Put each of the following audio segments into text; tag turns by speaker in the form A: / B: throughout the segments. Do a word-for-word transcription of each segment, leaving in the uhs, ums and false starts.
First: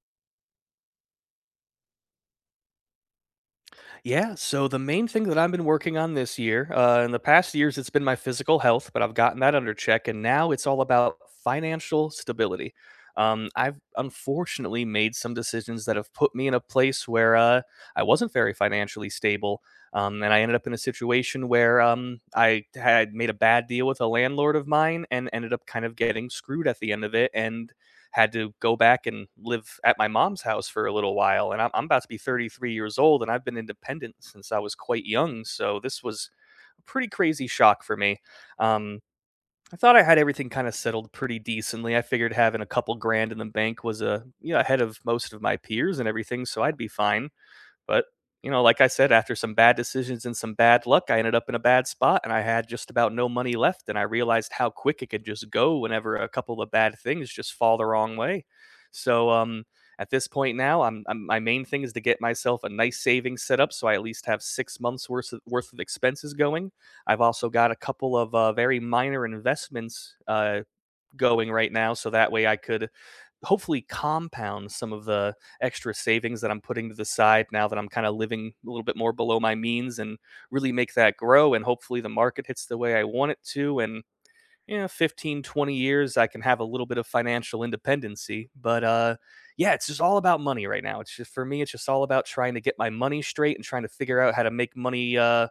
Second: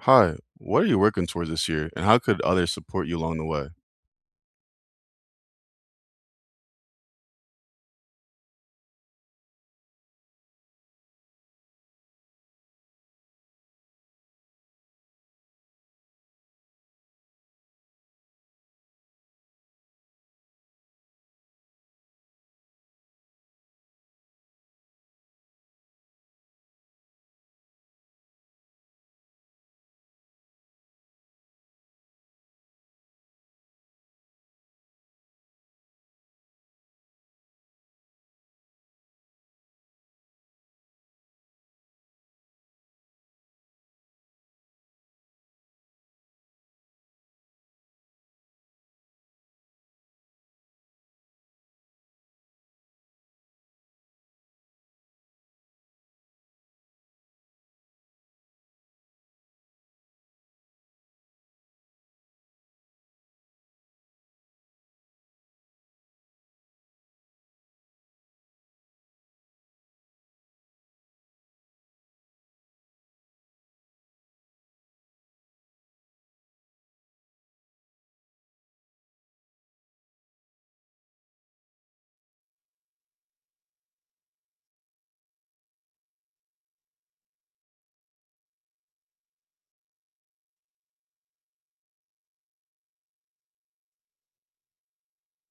A: Hi, what are you working towards this year, and how could others support you along the way?
B: Yeah, so the main thing that I've been working on this year, uh, in the past years, it's been my physical health, but I've gotten that under check, and now it's all about financial stability. Um, I've unfortunately made some decisions that have put me in a place where uh, I wasn't very financially stable, um, and I ended up in a situation where um, I had made a bad deal with a landlord of mine and ended up kind of getting screwed at the end of it, and had to go back and live at my mom's house for a little while. And I'm, I'm about to be thirty-three years old, and I've been independent since I was quite young. So this was a pretty crazy shock for me. Um, I thought I had everything kind of settled pretty decently. I figured having a couple grand in the bank was a you know ahead of most of my peers and everything, so I'd be fine. But, you know, like I said, after some bad decisions and some bad luck, I ended up in a bad spot and I had just about no money left. And I realized how quick it could just go whenever a couple of bad things just fall the wrong way. So, um, at this point now, I'm, I'm my main thing is to get myself a nice savings set up so I at least have six months worth of, worth of expenses going. I've also got a couple of uh, very minor investments uh, going right now so that way I could hopefully compound some of the extra savings that I'm putting to the side now that I'm kind of living a little bit more below my means and really make that grow, and hopefully the market hits the way I want it to, and you know, fifteen, twenty years, I can have a little bit of financial independency. But uh yeah, it's just all about money right now. It's just for me, it's just all about trying to get my money straight and trying to figure out how to make money uh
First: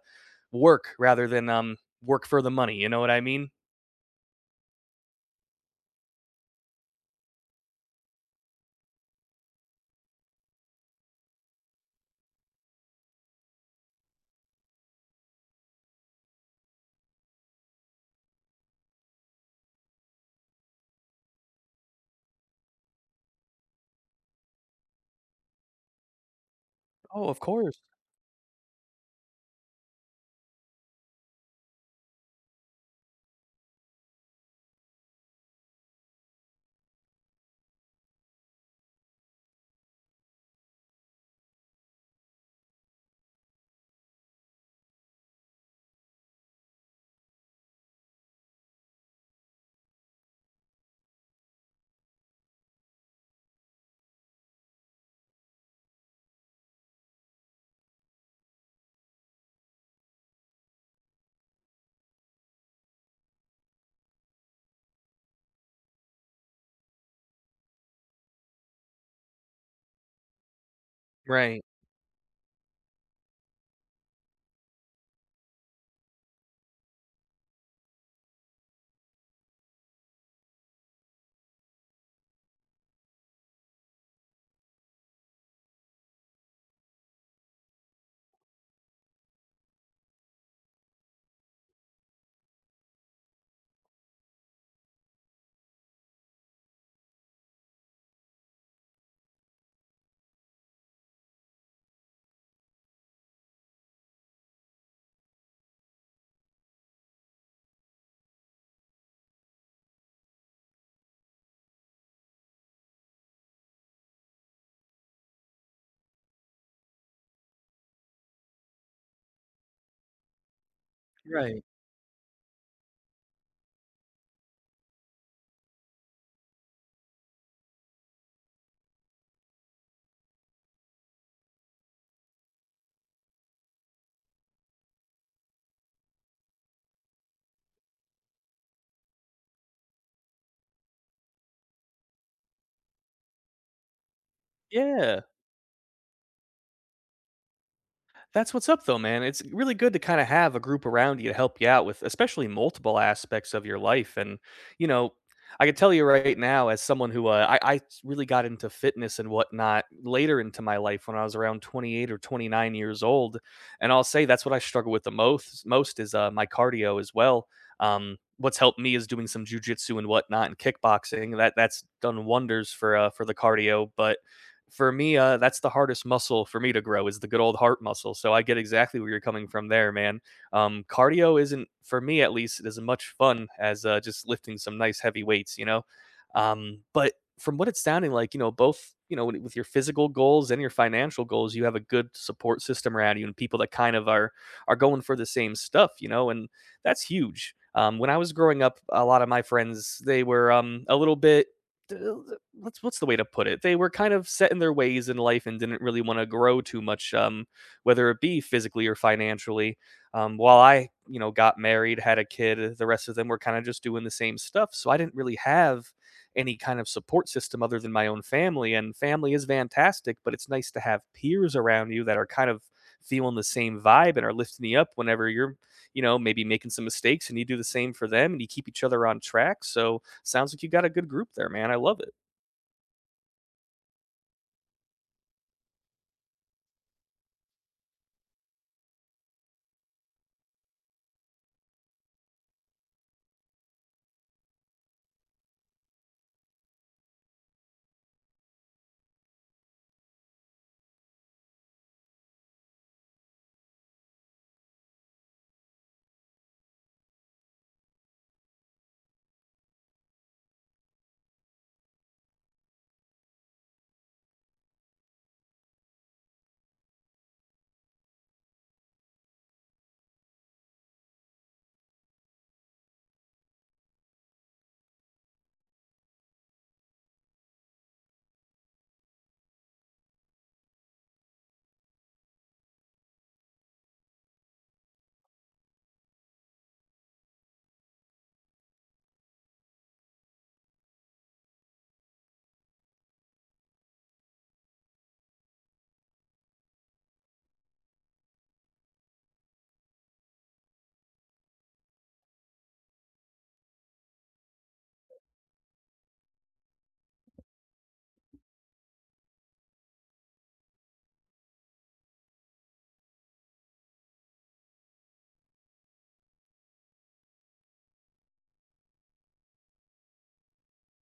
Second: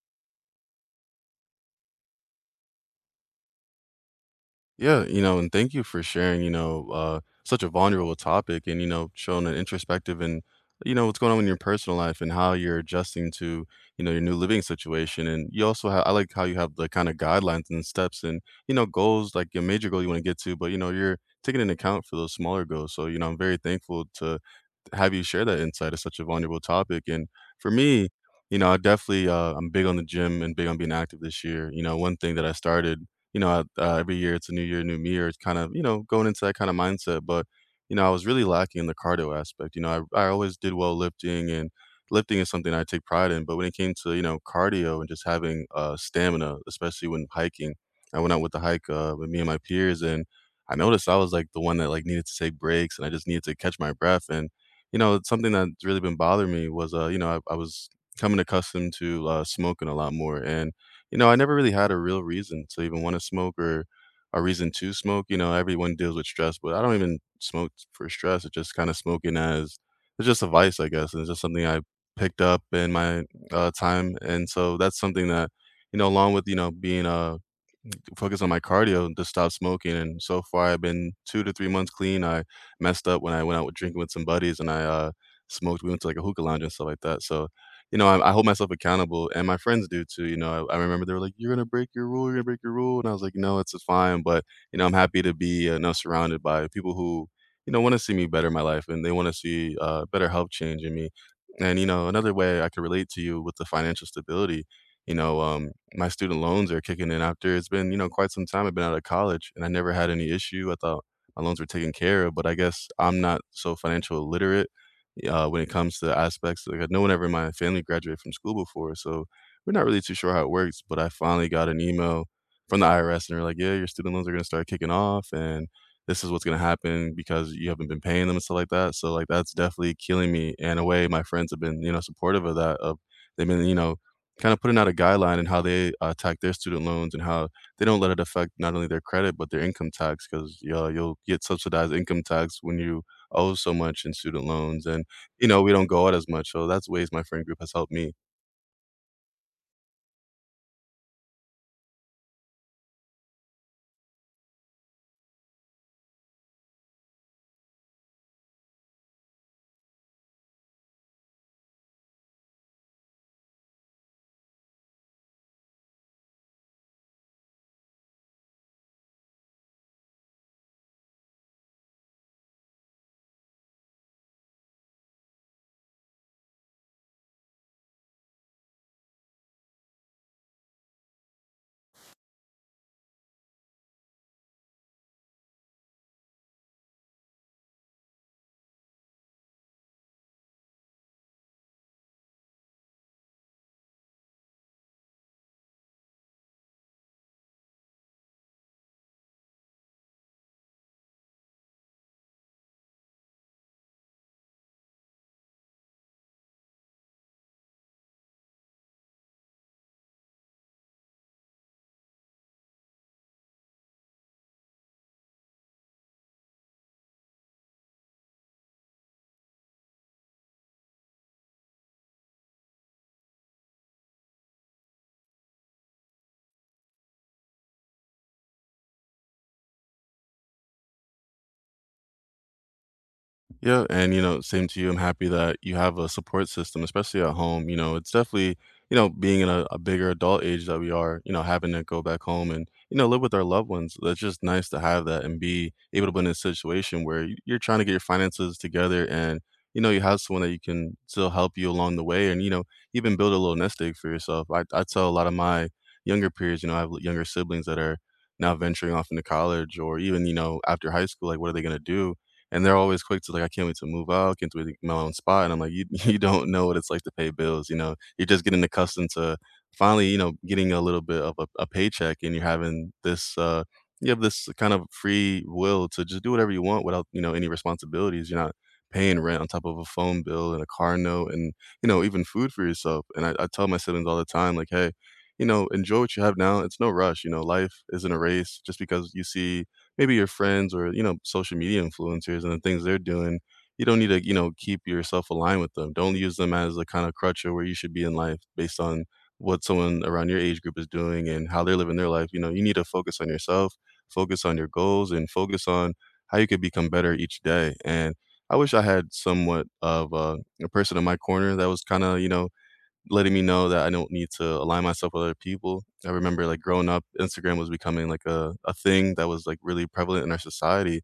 B: work rather than um work for the money, you know what I mean?
A: Yeah, you know, and thank you for sharing, you know, uh, such a vulnerable topic and, you know, showing an introspective and, you know, what's going on in your personal life and how you're adjusting to, you know, your new living situation. And you also have, I like how you have the kind of guidelines and steps and, you know, goals, like your major goal you want to get to, but, you know, you're taking into account for those smaller goals. So, you know, I'm very thankful to have you share that insight. It's such a vulnerable topic, and
B: Oh, of
A: for
B: course.
A: me, you know, I definitely uh, I'm big on the gym and big on being active this year. You know, one thing that I started, you know, I, uh, every year it's a new year, new me, or it's kind of, you know, going into that kind of mindset, but you know, I was really lacking in the cardio aspect. You know, I I always did well lifting, and lifting is something I take pride in, but when it came to, you know, cardio and just having uh, stamina, especially when hiking, I went out with the hike uh, with me and my peers, and I noticed I was like the one that like needed to take breaks, and I just needed to catch my breath. And you know, something that's really been bothering me was, uh, you know, I, I was coming accustomed to uh, smoking a lot more. And, you know, I never really had a real reason to even want to smoke or a reason to smoke. You know, everyone deals with stress, but I don't even smoke for stress. It's just kind of smoking as, it's just a vice, I guess. And it's just
B: Right.
A: something I picked up in my uh, time. And so that's something that, you know, along with, you know, being a focus on my cardio and just stop smoking, and so far I've been two to three months clean. I messed up when I went out with drinking with some buddies, and I, uh, smoked. We went to, like, a hookah lounge and stuff like that, so, you know, I I hold myself accountable, and my friends do too. You know, I I remember they were like, "You're gonna break your rule, you're gonna break your rule," and I was like, "No, it's it's fine," but, you know, I'm happy to be, uh, now surrounded by people who, you know, wanna see me better in my life, and they wanna see, uh, better health change in me, and, you know, another way I could relate to you with the financial stability, you know, um, my student loans are kicking in after it's been, you know, quite some time. I've been out of college and I never had any issue. I thought my loans were taken care of, but I guess I'm not so financial literate uh, when it comes to aspects. Like, no one ever in my family graduated from school before, so we're not really too sure how it works. But I finally
B: Right.
A: got an email from the I R S, and they're like, "Yeah, your student loans are going to start kicking off, and this is what's going to happen because you haven't been paying them and stuff like that." So, like, that's definitely killing me. And in a way, my friends have been, you know, supportive of that. Of They've been, you know, kind of putting out a guideline in how they uh, attack their student loans and how they don't let it affect not only their credit but their income tax, because you'll, you'll get subsidized income tax when you owe so much in student loans. And
B: Yeah.
A: you know, we don't go out as much, so that's ways my friend group has helped me.
B: That's what's up though, man. It's really good to kind of have a group around you to help you out with especially multiple aspects of your life. And you know, I can tell you right now, as someone who, uh, I I really got into fitness and whatnot later into my life when I was around twenty-eight or twenty-nine years old, and I'll say that's what I struggle with the most most is uh, my cardio as well. Um what's helped me is doing some jujitsu and whatnot and kickboxing. That that's done wonders for uh, for the cardio. But for me, uh, that's the hardest muscle for me to grow is the good old heart muscle. So I get exactly where you're coming from there, man. Um, cardio isn't for me at least as much fun as uh, just lifting some nice heavy weights, you know. Um, but from what it's sounding like, you know, both you know with your physical goals and your financial goals, you have a good support system around you and people that kind of are are going for the same stuff, you know, and that's huge. Um, when I was growing up, a lot of my friends they were um, a little bit d- what's what's the way to put it? They were kind of set in their ways in life and didn't really want to grow too much, um, whether it be physically or financially. Um, while I, you know, got married, had a kid, uh, the rest of them were kind of just doing the same stuff. So I didn't really have any kind of support system other than my own family. And family is fantastic, but it's nice to have peers around you that are kind of feeling the same vibe and are lifting you up whenever you're, you know, maybe making some mistakes, and you do the same for them, and you keep each other on track. So sounds like you got a good group there, man. I love it.
A: Yeah, and you know, same to you. I'm happy that you have a support system, especially at home. You know, it's definitely, you know, being in a, a bigger adult age that we are, you know, having to go back home and, you know, live with our loved ones. That's just nice to have that and be able to be in a situation where y- you're trying to get your finances together and, you know, you have someone that you can still help you along the way and, you know, even build a little nest egg for yourself. I, I tell a lot of my younger peers, you know, I have younger siblings that are now venturing off into college or even, you know, after high school, like, what are they going to do? And they're always quick to like, "I can't wait to move out, can't wait to get my own spot," and I'm like, "You you don't know what it's like to pay bills, you know? You're just getting accustomed to finally, you know, getting a little bit of a a paycheck, and you're having this, uh you have this kind of free will to just do whatever you want without, you know, any responsibilities. You're not paying rent on top of a phone bill and a car note and, you know, even food for yourself." And I I tell my siblings all the time, like, "Hey, you know, enjoy what you have now. It's no rush, you know, life isn't a race. Just because you see maybe your friends or, you know, social media influencers and the things they're doing, you don't need to, you know, keep yourself aligned with them. Don't use them as a kind of crutch or where you should be in life based on what someone around your age group is doing and how they're living their life. You know, you need to focus on yourself, focus on your goals, and focus on how you could become better each day." And I wish I had somewhat of a, a person in my corner that was kind of, you know, letting me know that I don't need to align myself with other people. I remember, like, growing up, Instagram was becoming, like, a a thing that was, like, really prevalent in our society,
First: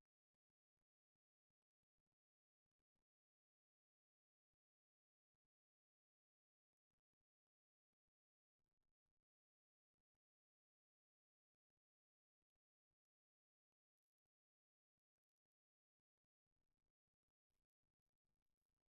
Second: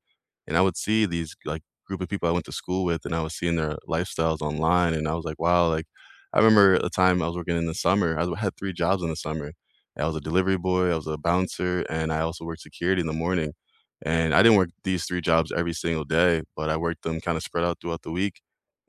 A: and I would see these, like, group of people I went to school with, and I was seeing their lifestyles online, and I was like, "Wow," like, I remember a time I was working in the summer. I had three jobs in the summer. I was a delivery boy, I was a bouncer, and I also worked security in the morning, and I didn't work these three jobs every single day, but I worked them kinda spread out throughout the week.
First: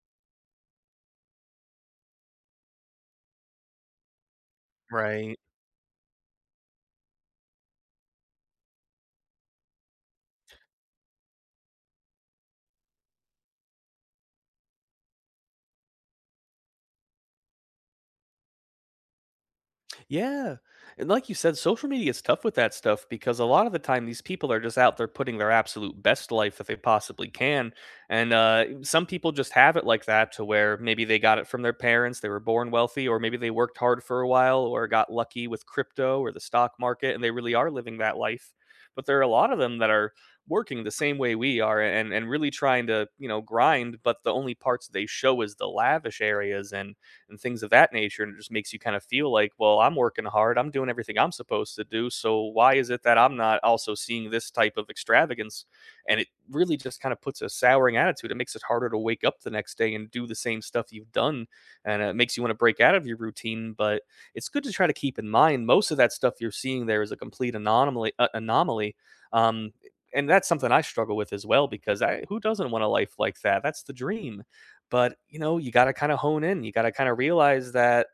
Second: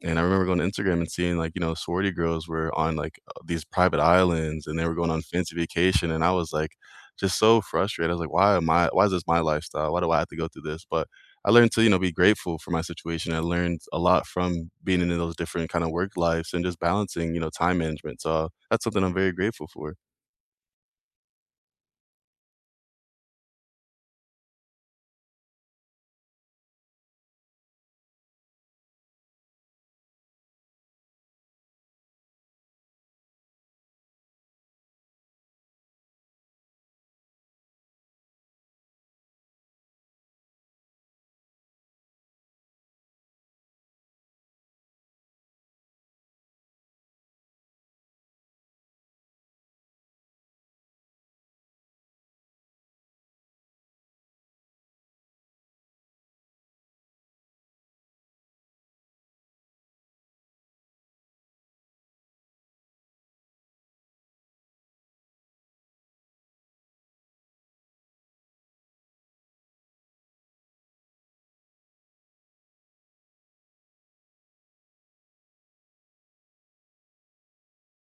A: And I remember going to Instagram and seeing, like, you know, sorority girls were on, like, uh, these private islands, and they were going on
B: Right.
A: fancy vacation, and I was, like, just so frustrated. I was like, "Why am I, why is this my lifestyle? Why do I have to go through this?" But I learned to, you know, be grateful for my situation. I learned a lot from being in those different kinda work lives and just balancing, you know, time management. So that's something I'm very grateful for.
B: Yeah. And like you said, social media is tough with that stuff because a lot of the time these people are just out there putting their absolute best life that they possibly can. And uh, some people just have it like that to where maybe they got it from their parents, they were born wealthy, or maybe they worked hard for a while or got lucky with crypto or the stock market and they really are living that life. But there are a lot of them that are working the same way we are, and, and really trying to, you know, grind, but the only parts they show is the lavish areas and and things of that nature. And it just makes you kind of feel like, well, I'm working hard, I'm doing everything I'm supposed to do, so why is it that I'm not also seeing this type of extravagance? And it really just kind of puts a souring attitude. It makes it harder to wake up the next day and do the same stuff you've done. And it makes you want to break out of your routine. But it's good to try to keep in mind most of that stuff you're seeing there is a complete anomaly. Uh, anomaly. Um, and that's something I struggle with as well because I, who doesn't want a life like that? That's the dream. But, you know, you gotta kinda hone in, you gotta kinda realize that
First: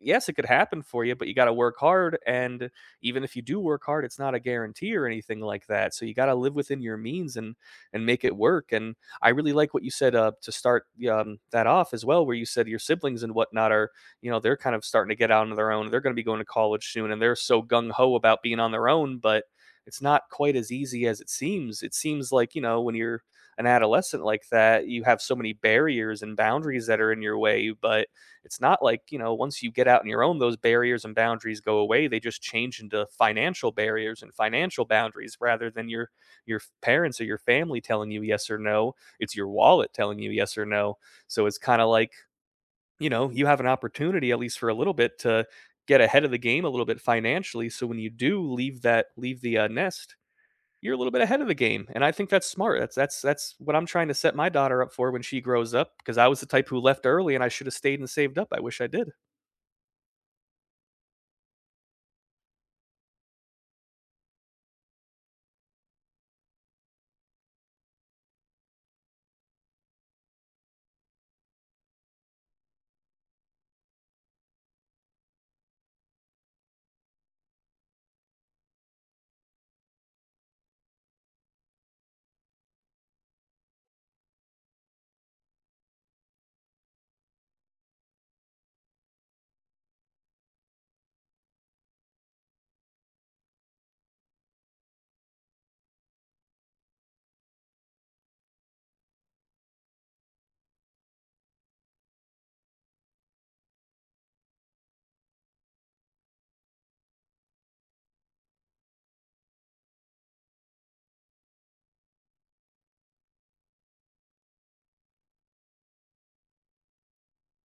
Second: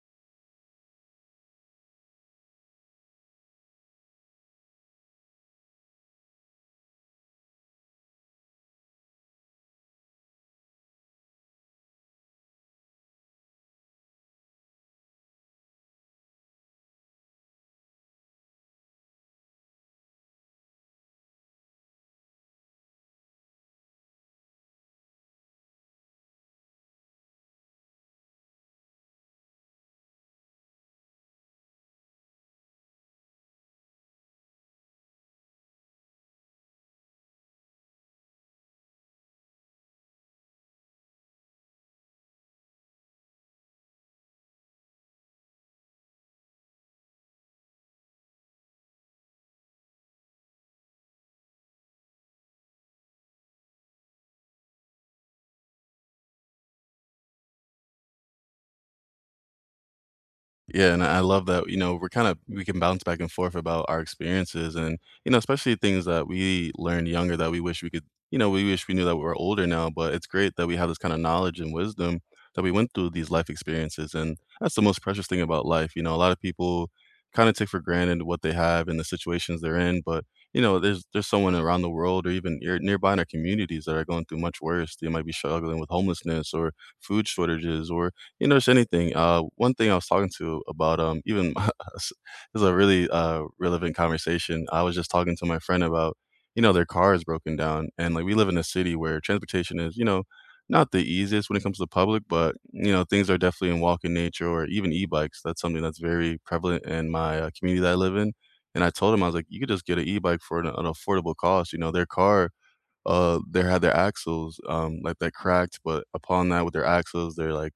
B: yes, it could happen for you, but you got to work hard. And even if you do work hard, it's not a guarantee or anything like that. So you got to live within your means and and make it work. And I really like what you said uh, to start um, that off as well, where you said your siblings and whatnot are, you know, they're kind of starting to get out on their own. They're going to be going to college soon, and they're so gung ho about being on their own, but it's not quite as easy as it seems. It seems like, you know, when you're an adolescent like that, you have so many barriers and boundaries that are in your way, but it's not like, you know, once you get out on your own, those barriers and boundaries go away. They just change into financial barriers and financial boundaries. Rather than your your parents or your family telling you yes or no, it's your wallet telling you yes or no. So it's kind of like, you know, you have an opportunity at least for a little bit to get ahead of the game a little bit financially, so when you do leave that, leave the uh, nest, you're a little bit ahead of the game. And I think that's smart. That's that's that's what I'm trying to set my daughter up for when she grows up, because I was the type who left early and I should have stayed and saved up. I wish I did.
A: Yeah, and I love that, you know, we're kind of, we can bounce back and forth about our experiences and, you know, especially things that we learned younger that we wish we could, you know, we wish we knew that we were older now, but it's great that we have this kind of knowledge and wisdom that we went through these life experiences, and that's the most precious thing about life. You know, a lot of people kind of take for granted what they have and the situations they're in, but you know, there's there's someone around the world or even near, nearby in our communities that are going through much worse. They might be struggling with homelessness or food shortages or you notice anything. Uh, one thing I was talking to about, um, even this is a really uh, relevant conversation. I was just talking to my friend about, you know, their car is broken down, and like we live in a city where transportation is, you know, not the easiest when it comes to the public, but you know, things are definitely in walking nature or even e-bikes. That's something that's very prevalent in my uh, community that I live in. And I told him I was like, you could just get an e-bike for an, an affordable cost. You know, their car uh, they had their axles, um, like, that cracked, but upon that, with their axles, their, like,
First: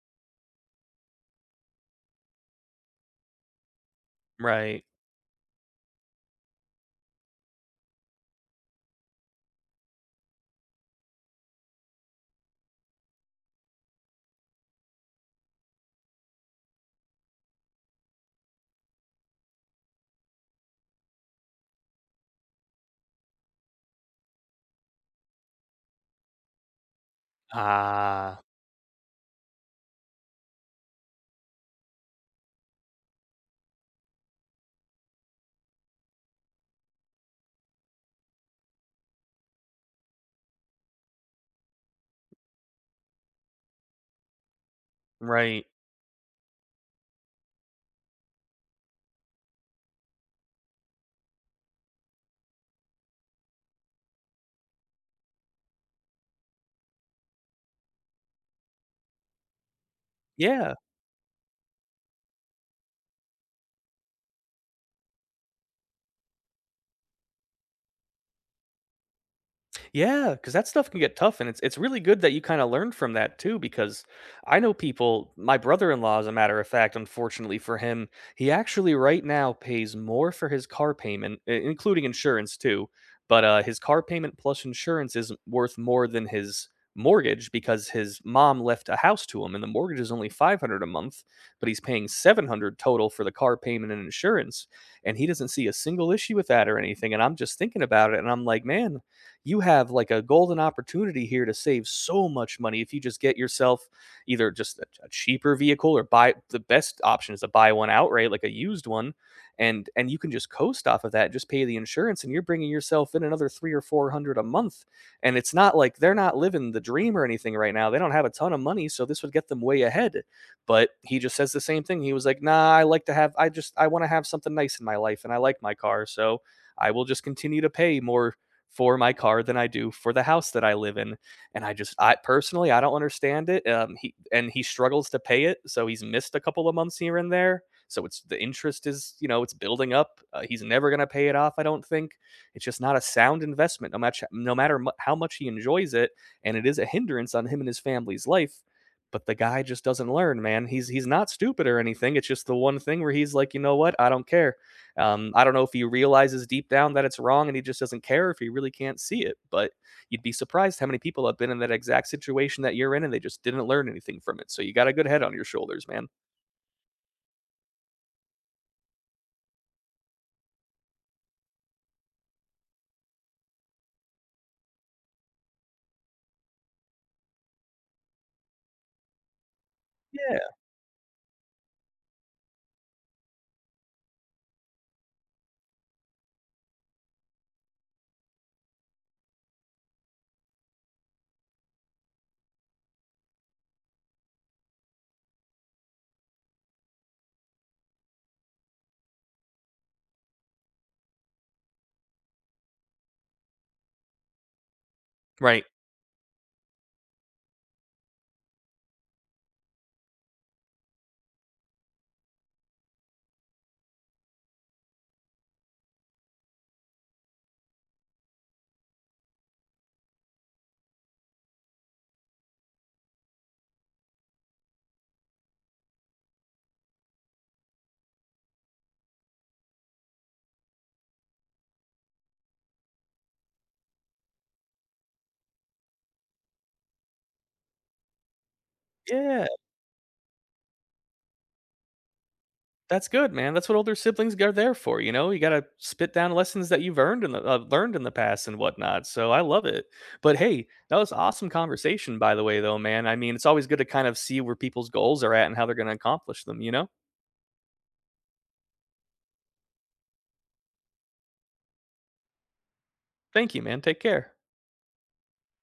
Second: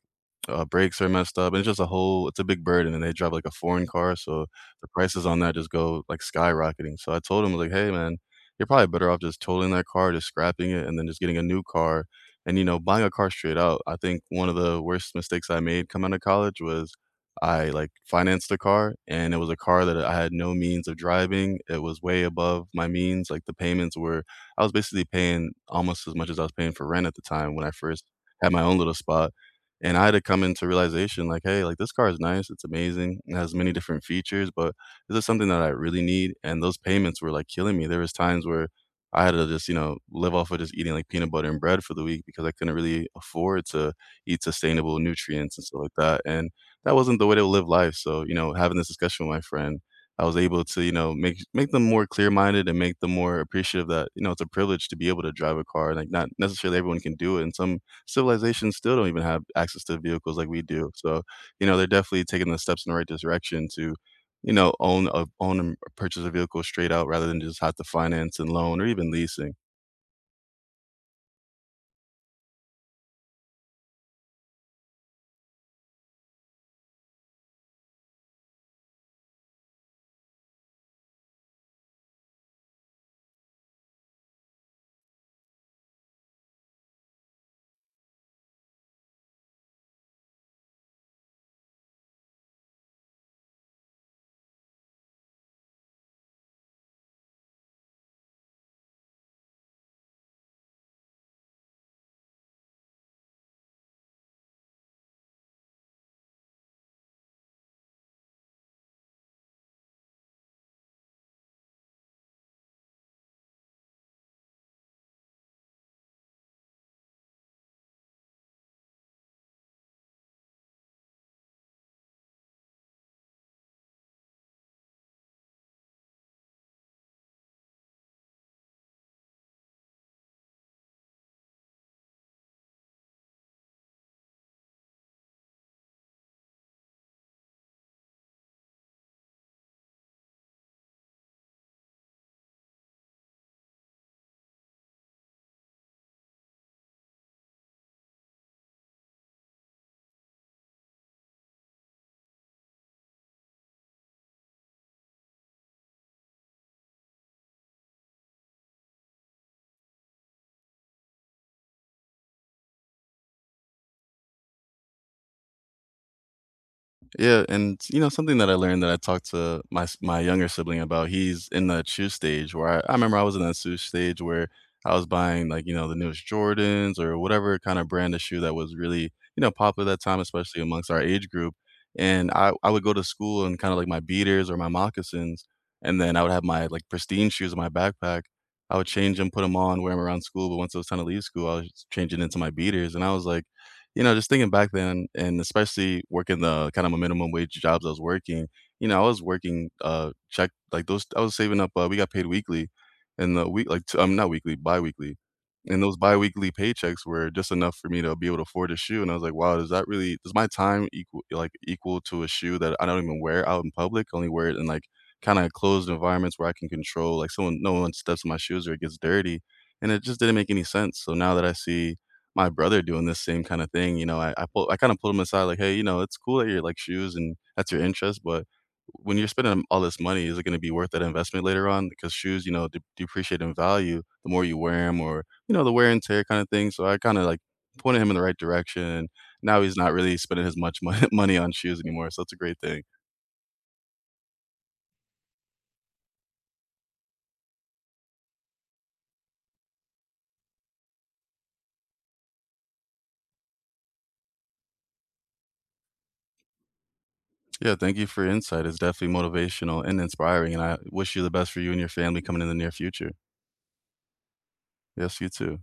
A: uh, brakes are messed up, and it's just a whole it's a big burden, and they drive, like, a foreign car, so
B: Right.
A: the prices on that just go, like, skyrocketing, so I told him, like, "Hey, man, you're probably better off just totaling that car, just scrapping it, and then just getting a new car," and, you know, buying a car straight out. I think one of the worst mistakes I made coming out of college was I, like, financed a car, and it was a car that I had no means of driving, it was way above my means, like, the payments were I was basically paying almost as much as I was paying for rent at the time when I first
B: Ah,
A: had my own little spot, and I had to come into realization like, "Hey, like, this car is nice, it's amazing, it has many different features, but is this something that I really need?" And those payments were, like, killing me. There was times where I had to just, you know, live off of just eating, like, peanut butter and bread for the week because I couldn't really afford to eat sustainable nutrients and
B: right.
A: stuff like that, and that wasn't the way to live life, so, you know, having this discussion with my friend I was able to, you know, make make them more clear-minded and make them more appreciative that, you know, it's a privilege to be able to drive a car, like, not necessarily everyone can do it, and some civilizations still don't even have access to vehicles like we
B: Yeah.
A: do, so, you know, they're definitely taking the steps in the right direction to, you know, own a own and purchase a vehicle straight out rather than just have to finance and loan or even leasing.
B: Yeah, because that stuff can get tough, and it's it's really good that you kind of learned from that too. Because I know people. My brother-in-law, as a matter of fact, unfortunately for him, he actually right now pays more for his car payment, i- including insurance too. But uh, his car payment plus insurance is worth more than his mortgage, because his mom left a house to him, and the mortgage is only five hundred a month, but he's paying seven hundred total for the car payment and insurance, and he doesn't see a single issue with that or anything. And I'm just thinking about it, and I'm like, man, you have like a golden opportunity here to save so much money if you just get yourself either just a, a cheaper vehicle, or buy, the best option is to buy one outright, like a used one, and and you can just coast off of that, just pay the insurance, and you're bringing yourself in another three or four hundred a month. And it's not like they're not living the dream or anything right now. They don't have a ton of money, so this would get them way ahead. But he just says the same thing. He was like, "Nah, I like to have. I just I want to have something nice in my life, and I like my car, so." I will just continue to pay more for my car than I do for the house that I live in. And I just, I personally, I don't understand it. Um, he and he struggles to pay it, so he's missed a couple of months here and there. So it's the interest is, you know, it's building up. Uh, he's never going to pay it off, I don't think. It's just not a sound investment. No matter no matter mu- how much he enjoys it, and it is a hindrance on him and his family's life. But the guy just doesn't learn, man. He's he's not stupid or anything. It's just the one thing where he's like, you know what? I don't care. Um, I don't know if he realizes deep down that it's wrong and he just doesn't care, if he really can't see it, but you'd be surprised how many people have been in that exact situation that you're in and they just didn't learn anything from it. So you got a good head on your shoulders, man.
A: Yeah, and you know something that I learned that I talked to my s- my younger sibling about. He's in the shoe stage where I, I remember I was in that shoe stage where I was buying like you know the newest Jordans or whatever kind of brand of shoe that was really you know popular at that time,
B: Yeah.
A: especially amongst our age group. And I I would go to school and kind of like my beaters or my moccasins, and then I would have my like pristine shoes in my backpack. I would change them, put them on, wear them around school. But once it was time to leave school, I was changing into my beaters, and I was like you know, just thinking back then, and especially working the kind of a minimum wage jobs I was working, you know, I was working, uh, check like those I was saving up, uh, we got paid weekly and the week like, t um, not weekly, biweekly,
B: Right.
A: and those biweekly paychecks were just enough for me to be able to afford a shoe, and I was like, "Wow, does that really does my time equal like, equal to a shoe that I don't even wear out in public? I only wear it in, like, kinda closed environments where I can control, like, someone no one steps in my shoes or it gets dirty," and it just didn't make any sense, so now that I see my brother doing this same kinda thing, you know, I I pull I kinda pulled him aside like, "Hey, you know, it's cool that you like shoes and that's your interest, but when you're spending all this money, is it gonna be worth that investment later on? Because shoes, you know, de depreciate in value the more you wear them, or, you know, the wear and tear kinda thing." So I kinda, like, pointed him in the right direction, and
B: Yeah,
A: now he's not really spending as much mon money on shoes anymore, so it's a great thing.
B: that's good, man. That's what older siblings are there for. You know, you got to spit down lessons that you've earned in the uh, learned in the past and whatnot. So I love it. But hey, that was awesome conversation, by the way, though, man. I mean, it's always good to kind of see where people's goals are at and how they're going to accomplish them. You know,
A: Yeah, thank you for your insight. It's definitely motivational and inspiring, and I wish you the best for you and your family coming in the near future.
B: thank you, man. Take care.
A: Yes, you too.